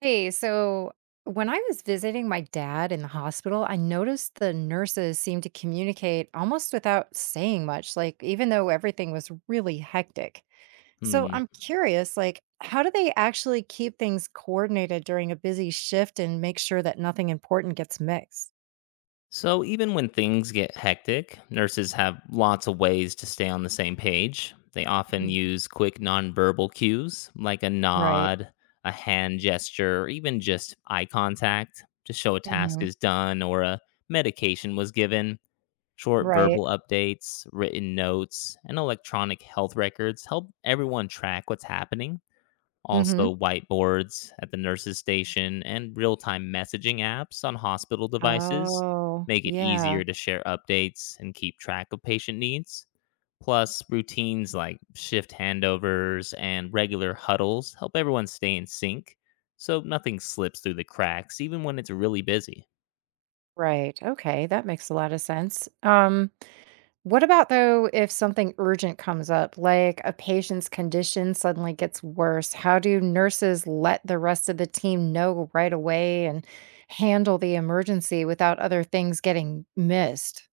Hey, so when I was visiting my dad in the hospital, I noticed the nurses seemed to communicate almost without saying much, like even though everything was really hectic. So Hmm. I'm curious, like, how do they actually keep things coordinated during a busy shift and make sure that nothing important gets mixed? So, even when things get hectic, nurses have lots of ways to stay on the same page. They often Mhm. use quick nonverbal cues like a Right. nod, a hand gesture, or even just eye contact to show a task Hmm. is done or a medication was given. Short Right. verbal updates, written notes, and electronic health records help everyone track what's happening. Hmm. Also, whiteboards at the nurses' station and real time messaging apps on hospital devices Oh, make it yeah. easier to share updates and keep track of patient needs. Plus, routines like shift handovers and regular huddles help everyone stay in sync so nothing slips through the cracks, even when it's really busy. Right. Okay. That makes a lot of sense. What about though if something urgent comes up, like a patient's condition suddenly gets worse? How do nurses let the rest of the team know right away and handle the emergency without other things getting missed?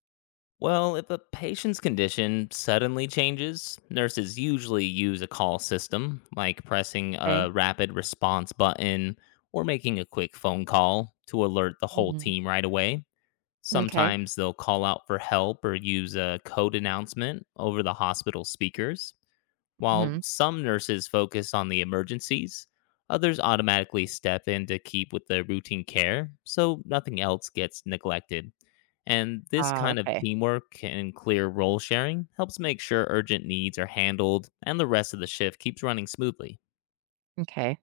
Well, if a patient's condition suddenly changes, nurses usually use a call system, like pressing Okay. a rapid response button or making a quick phone call to alert the whole Mhm. team right away. Okay. Sometimes they'll call out for help or use a code announcement over the hospital speakers. While Hmm. some nurses focus on the emergencies, others automatically step in to keep with the routine care, so nothing else gets neglected. And this Ah, kind of okay. teamwork and clear role sharing helps make sure urgent needs are handled and the rest of the shift keeps running smoothly. Okay.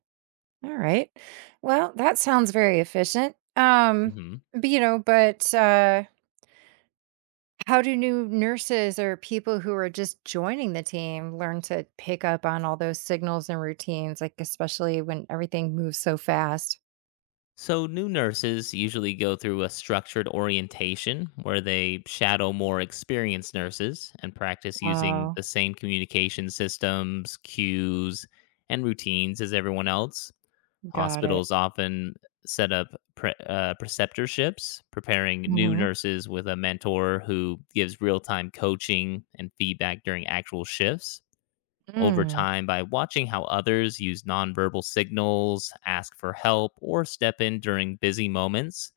All right. Well, that sounds very efficient. Um, Mhm. but, you know, but uh how do new nurses or people who are just joining the team learn to pick up on all those signals and routines, like especially when everything moves so fast? So, new nurses usually go through a structured orientation where they shadow more experienced nurses and practice using Oh, the same communication systems, cues, and routines as everyone else. got it. Hospitals often set up preceptorships, preparing new Hmm. nurses with a mentor who gives real time coaching and feedback during actual shifts over time by watching how others use nonverbal signals, ask for help, or step in during busy moments.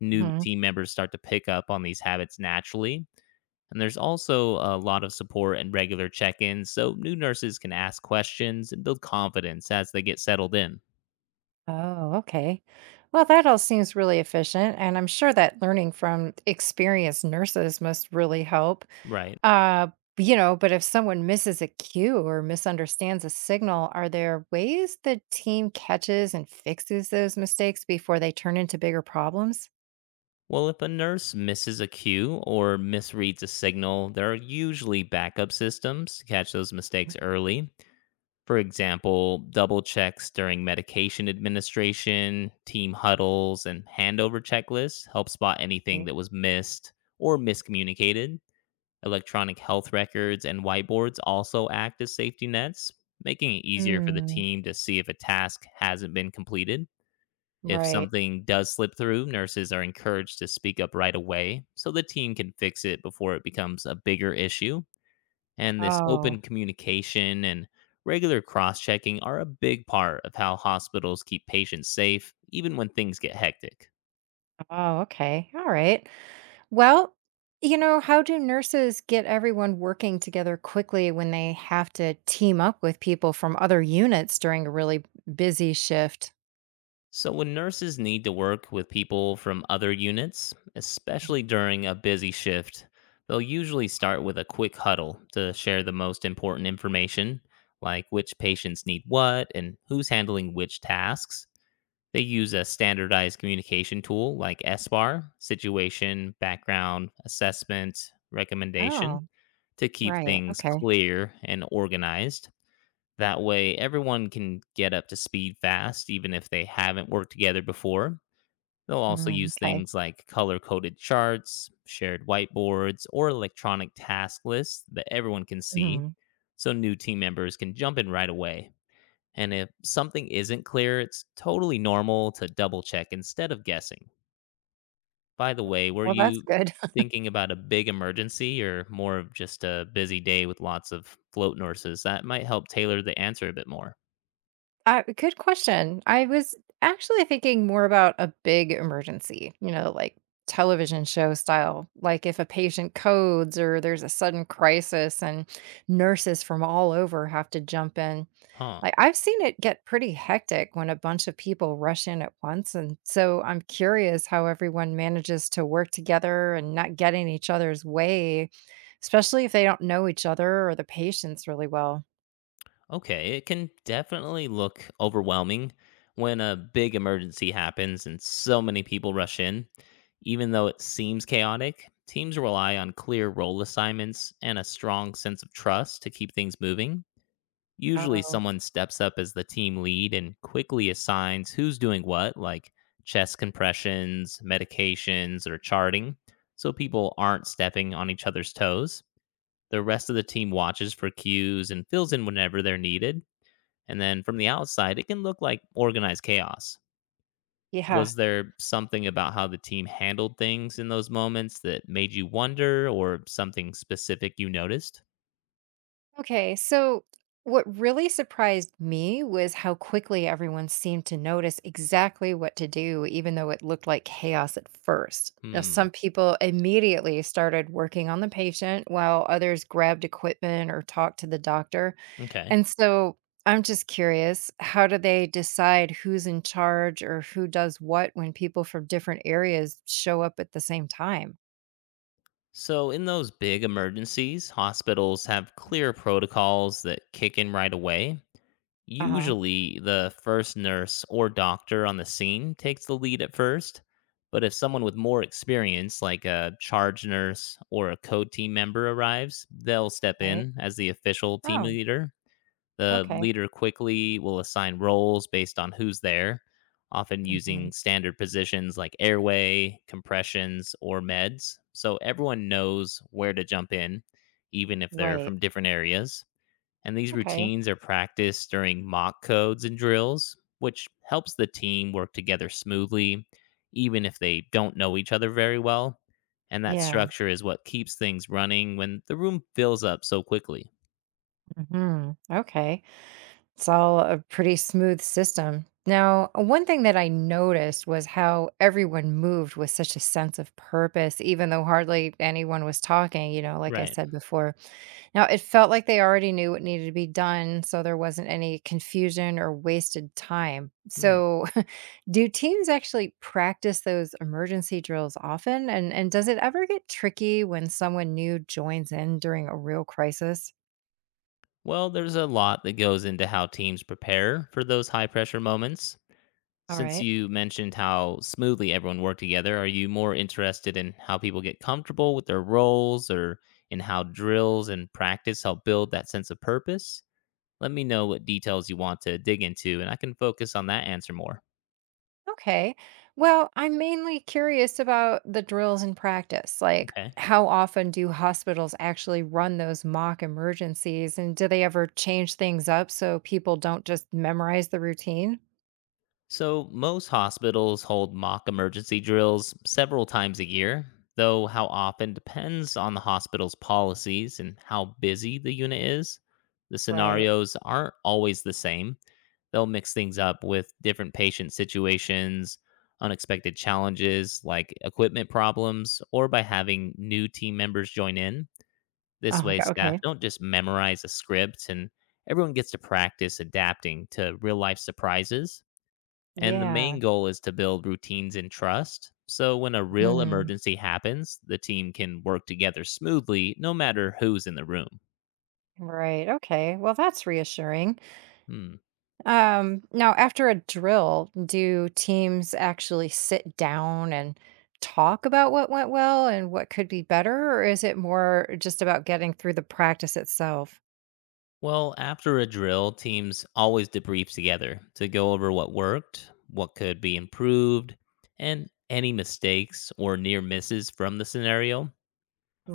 New Mm-hmm. team members start to pick up on these habits naturally. And there's also a lot of support and regular check ins, so new nurses can ask questions and build confidence as they get settled in. Oh, okay. Well, that all seems really efficient. And I'm sure that learning from experienced nurses must really help. Right. Uh, but if someone misses a cue or misunderstands a signal, are there ways the team catches and fixes those mistakes before they turn into bigger problems? Well, if a nurse misses a cue or misreads a signal, there are usually backup systems to catch those mistakes early. For example, double checks during medication administration, team huddles, and handover checklists help spot anything Right. that was missed or miscommunicated. Electronic health records and whiteboards also act as safety nets, making it easier for the Mm, team to see if a task hasn't been completed. If right. something does slip through, nurses are encouraged to speak up right away so the team can fix it before it becomes a bigger issue, and this Oh, open communication and regular cross checking are a big part of how hospitals keep patients safe, even when things get hectic. oh, okay. All right. Well, how do nurses get everyone working together quickly when they have to team up with people from other units during a really busy shift? So, when nurses need to work with people from other units, especially during a busy shift, they'll usually start with a quick huddle to share the most important information, like which patients need what and who's handling which tasks. They use a standardized communication tool like SBAR, situation, background, assessment, recommendation, Oh, to keep right. things Okay. clear and organized. That way, everyone can get up to speed fast, even if they haven't worked together before. They'll also Mm, use okay. things like color coded charts, shared whiteboards, or electronic task lists that everyone can see Mhm. so new team members can jump in right away. And if something isn't clear, it's totally normal to double check instead of guessing. By the way, were Well, that's you good. thinking about a big emergency or more of just a busy day with lots of float nurses? That might help tailor the answer a bit more. Good question. I was actually thinking more about a big emergency, you know, like television show style, like if a patient codes or there's a sudden crisis and nurses from all over have to jump in. Huh. Like I've seen it get pretty hectic when a bunch of people rush in at once. And so I'm curious how everyone manages to work together and not get in each other's way, especially if they don't know each other or the patients really well. Okay, it can definitely look overwhelming when a big emergency happens and so many people rush in. Even though it seems chaotic, teams rely on clear role assignments and a strong sense of trust to keep things moving. Usually, Oh, someone steps up as the team lead and quickly assigns who's doing what, like chest compressions, medications, or charting, so people aren't stepping on each other's toes. The rest of the team watches for cues and fills in whenever they're needed. And then from the outside, it can look like organized chaos. yeah. Was there something about how the team handled things in those moments that made you wonder, or something specific you noticed? Okay, so what really surprised me was how quickly everyone seemed to notice exactly what to do, even though it looked like chaos at first. Now, Hmm. some people immediately started working on the patient while others grabbed equipment or talked to the doctor. Okay. And so I'm just curious, how do they decide who's in charge or who does what when people from different areas show up at the same time? So, in those big emergencies, hospitals have clear protocols that kick in right away. Uh huh. Usually, the first nurse or doctor on the scene takes the lead at first. But if someone with more experience, like a charge nurse or a code team member, arrives, they'll step Right. in as the official team Oh, leader. The okay. leader quickly will assign roles based on who's there, often Hmm. using standard positions like airway, compressions, or meds. So everyone knows where to jump in, even if they're Right. from different areas. And these Okay. routines are practiced during mock codes and drills, which helps the team work together smoothly, even if they don't know each other very well. And that Yeah. structure is what keeps things running when the room fills up so quickly. Hmm. Okay. It's all a pretty smooth system. Now, one thing that I noticed was how everyone moved with such a sense of purpose, even though hardly anyone was talking, you know, like I Right. said before. Now, it felt like they already knew what needed to be done, so there wasn't any confusion or wasted time. Hmm. So, do teams actually practice those emergency drills often? And does it ever get tricky when someone new joins in during a real crisis? Well, there's a lot that goes into how teams prepare for those high pressure moments. All Since right. you mentioned how smoothly everyone worked together, are you more interested in how people get comfortable with their roles or in how drills and practice help build that sense of purpose? Let me know what details you want to dig into, and I can focus on that answer more. Okay. Well, I'm mainly curious about the drills in practice. Like, Okay. how often do hospitals actually run those mock emergencies? And do they ever change things up so people don't just memorize the routine? So, most hospitals hold mock emergency drills several times a year, though how often depends on the hospital's policies and how busy the unit is. The Right. scenarios aren't always the same. They'll mix things up with different patient situations, unexpected challenges like equipment problems, or by having new team members join in. This Oh, way, okay. staff Okay. don't just memorize a script and everyone gets to practice adapting to real life surprises. And the main Yeah. goal is to build routines and trust. So when a real Mm, emergency happens, the team can work together smoothly no matter who's in the room. right. Okay. Well, that's reassuring. Hmm. Now, after a drill, do teams actually sit down and talk about what went well and what could be better, or is it more just about getting through the practice itself? Well, after a drill, teams always debrief together to go over what worked, what could be improved, and any mistakes or near misses from the scenario.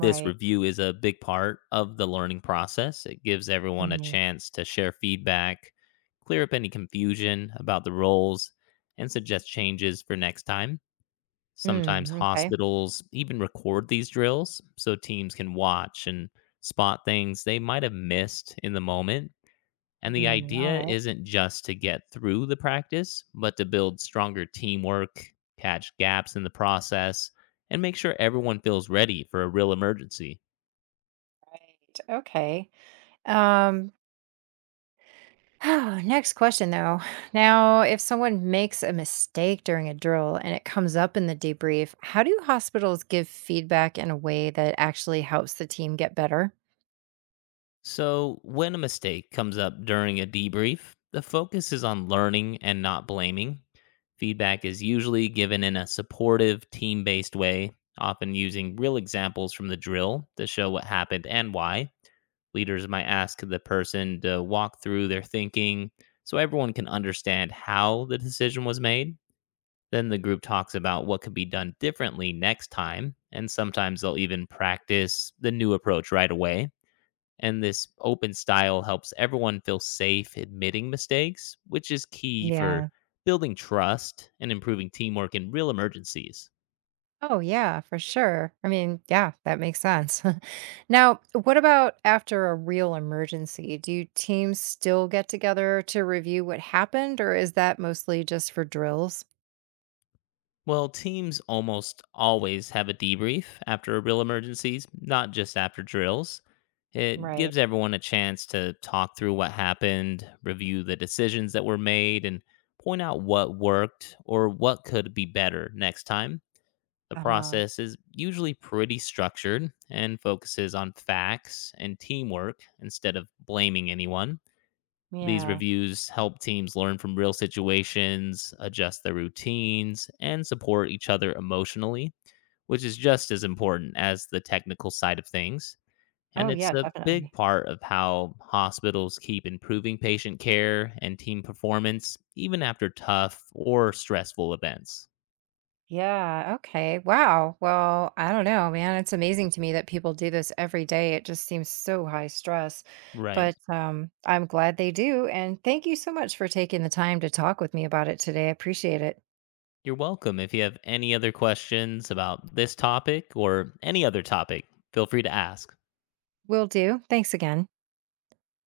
This review is a big part of the learning process. It gives everyone a Hmm. chance to share feedback, clear up any confusion about the roles, and suggest changes for next time. Sometimes Mm, okay. hospitals even record these drills so teams can watch and spot things they might have missed in the moment. And the Mm, all idea right. isn't just to get through the practice, but to build stronger teamwork, catch gaps in the process, and make sure everyone feels ready for a real emergency. Right. Okay. Um, Next question though. Now, if someone makes a mistake during a drill and it comes up in the debrief, how do hospitals give feedback in a way that actually helps the team get better? So, when a mistake comes up during a debrief, the focus is on learning and not blaming. Feedback is usually given in a supportive, team based way, often using real examples from the drill to show what happened and why. Leaders might ask the person to walk through their thinking so everyone can understand how the decision was made. Then the group talks about what could be done differently next time, and sometimes they'll even practice the new approach right away, and this open style helps everyone feel safe admitting mistakes, which is key for Yeah. building trust and improving teamwork in real emergencies. Oh, yeah, for sure. I mean, yeah, that makes sense. Now, what about after a real emergency? Do teams still get together to review what happened, or is that mostly just for drills? Well, teams almost always have a debrief after real emergencies, not just after drills. It Right. gives everyone a chance to talk through what happened, review the decisions that were made, and point out what worked or what could be better next time. The Uh-huh. process is usually pretty structured and focuses on facts and teamwork instead of blaming anyone. These Yeah. reviews help teams learn from real situations, adjust their routines, and support each other emotionally, which is just as important as the technical side of things. And Oh, it's yeah, a big definitely. part of how hospitals keep improving patient care and team performance, even after tough or stressful events. Yeah. Okay. Wow. Well, I don't know, man. It's amazing to me that people do this every day. It just seems so high stress. Right. But I'm glad they do. And thank you so much for taking the time to talk with me about it today. I appreciate it. You're welcome. If you have any other questions about this topic or any other topic, feel free to ask. Will do. Thanks again.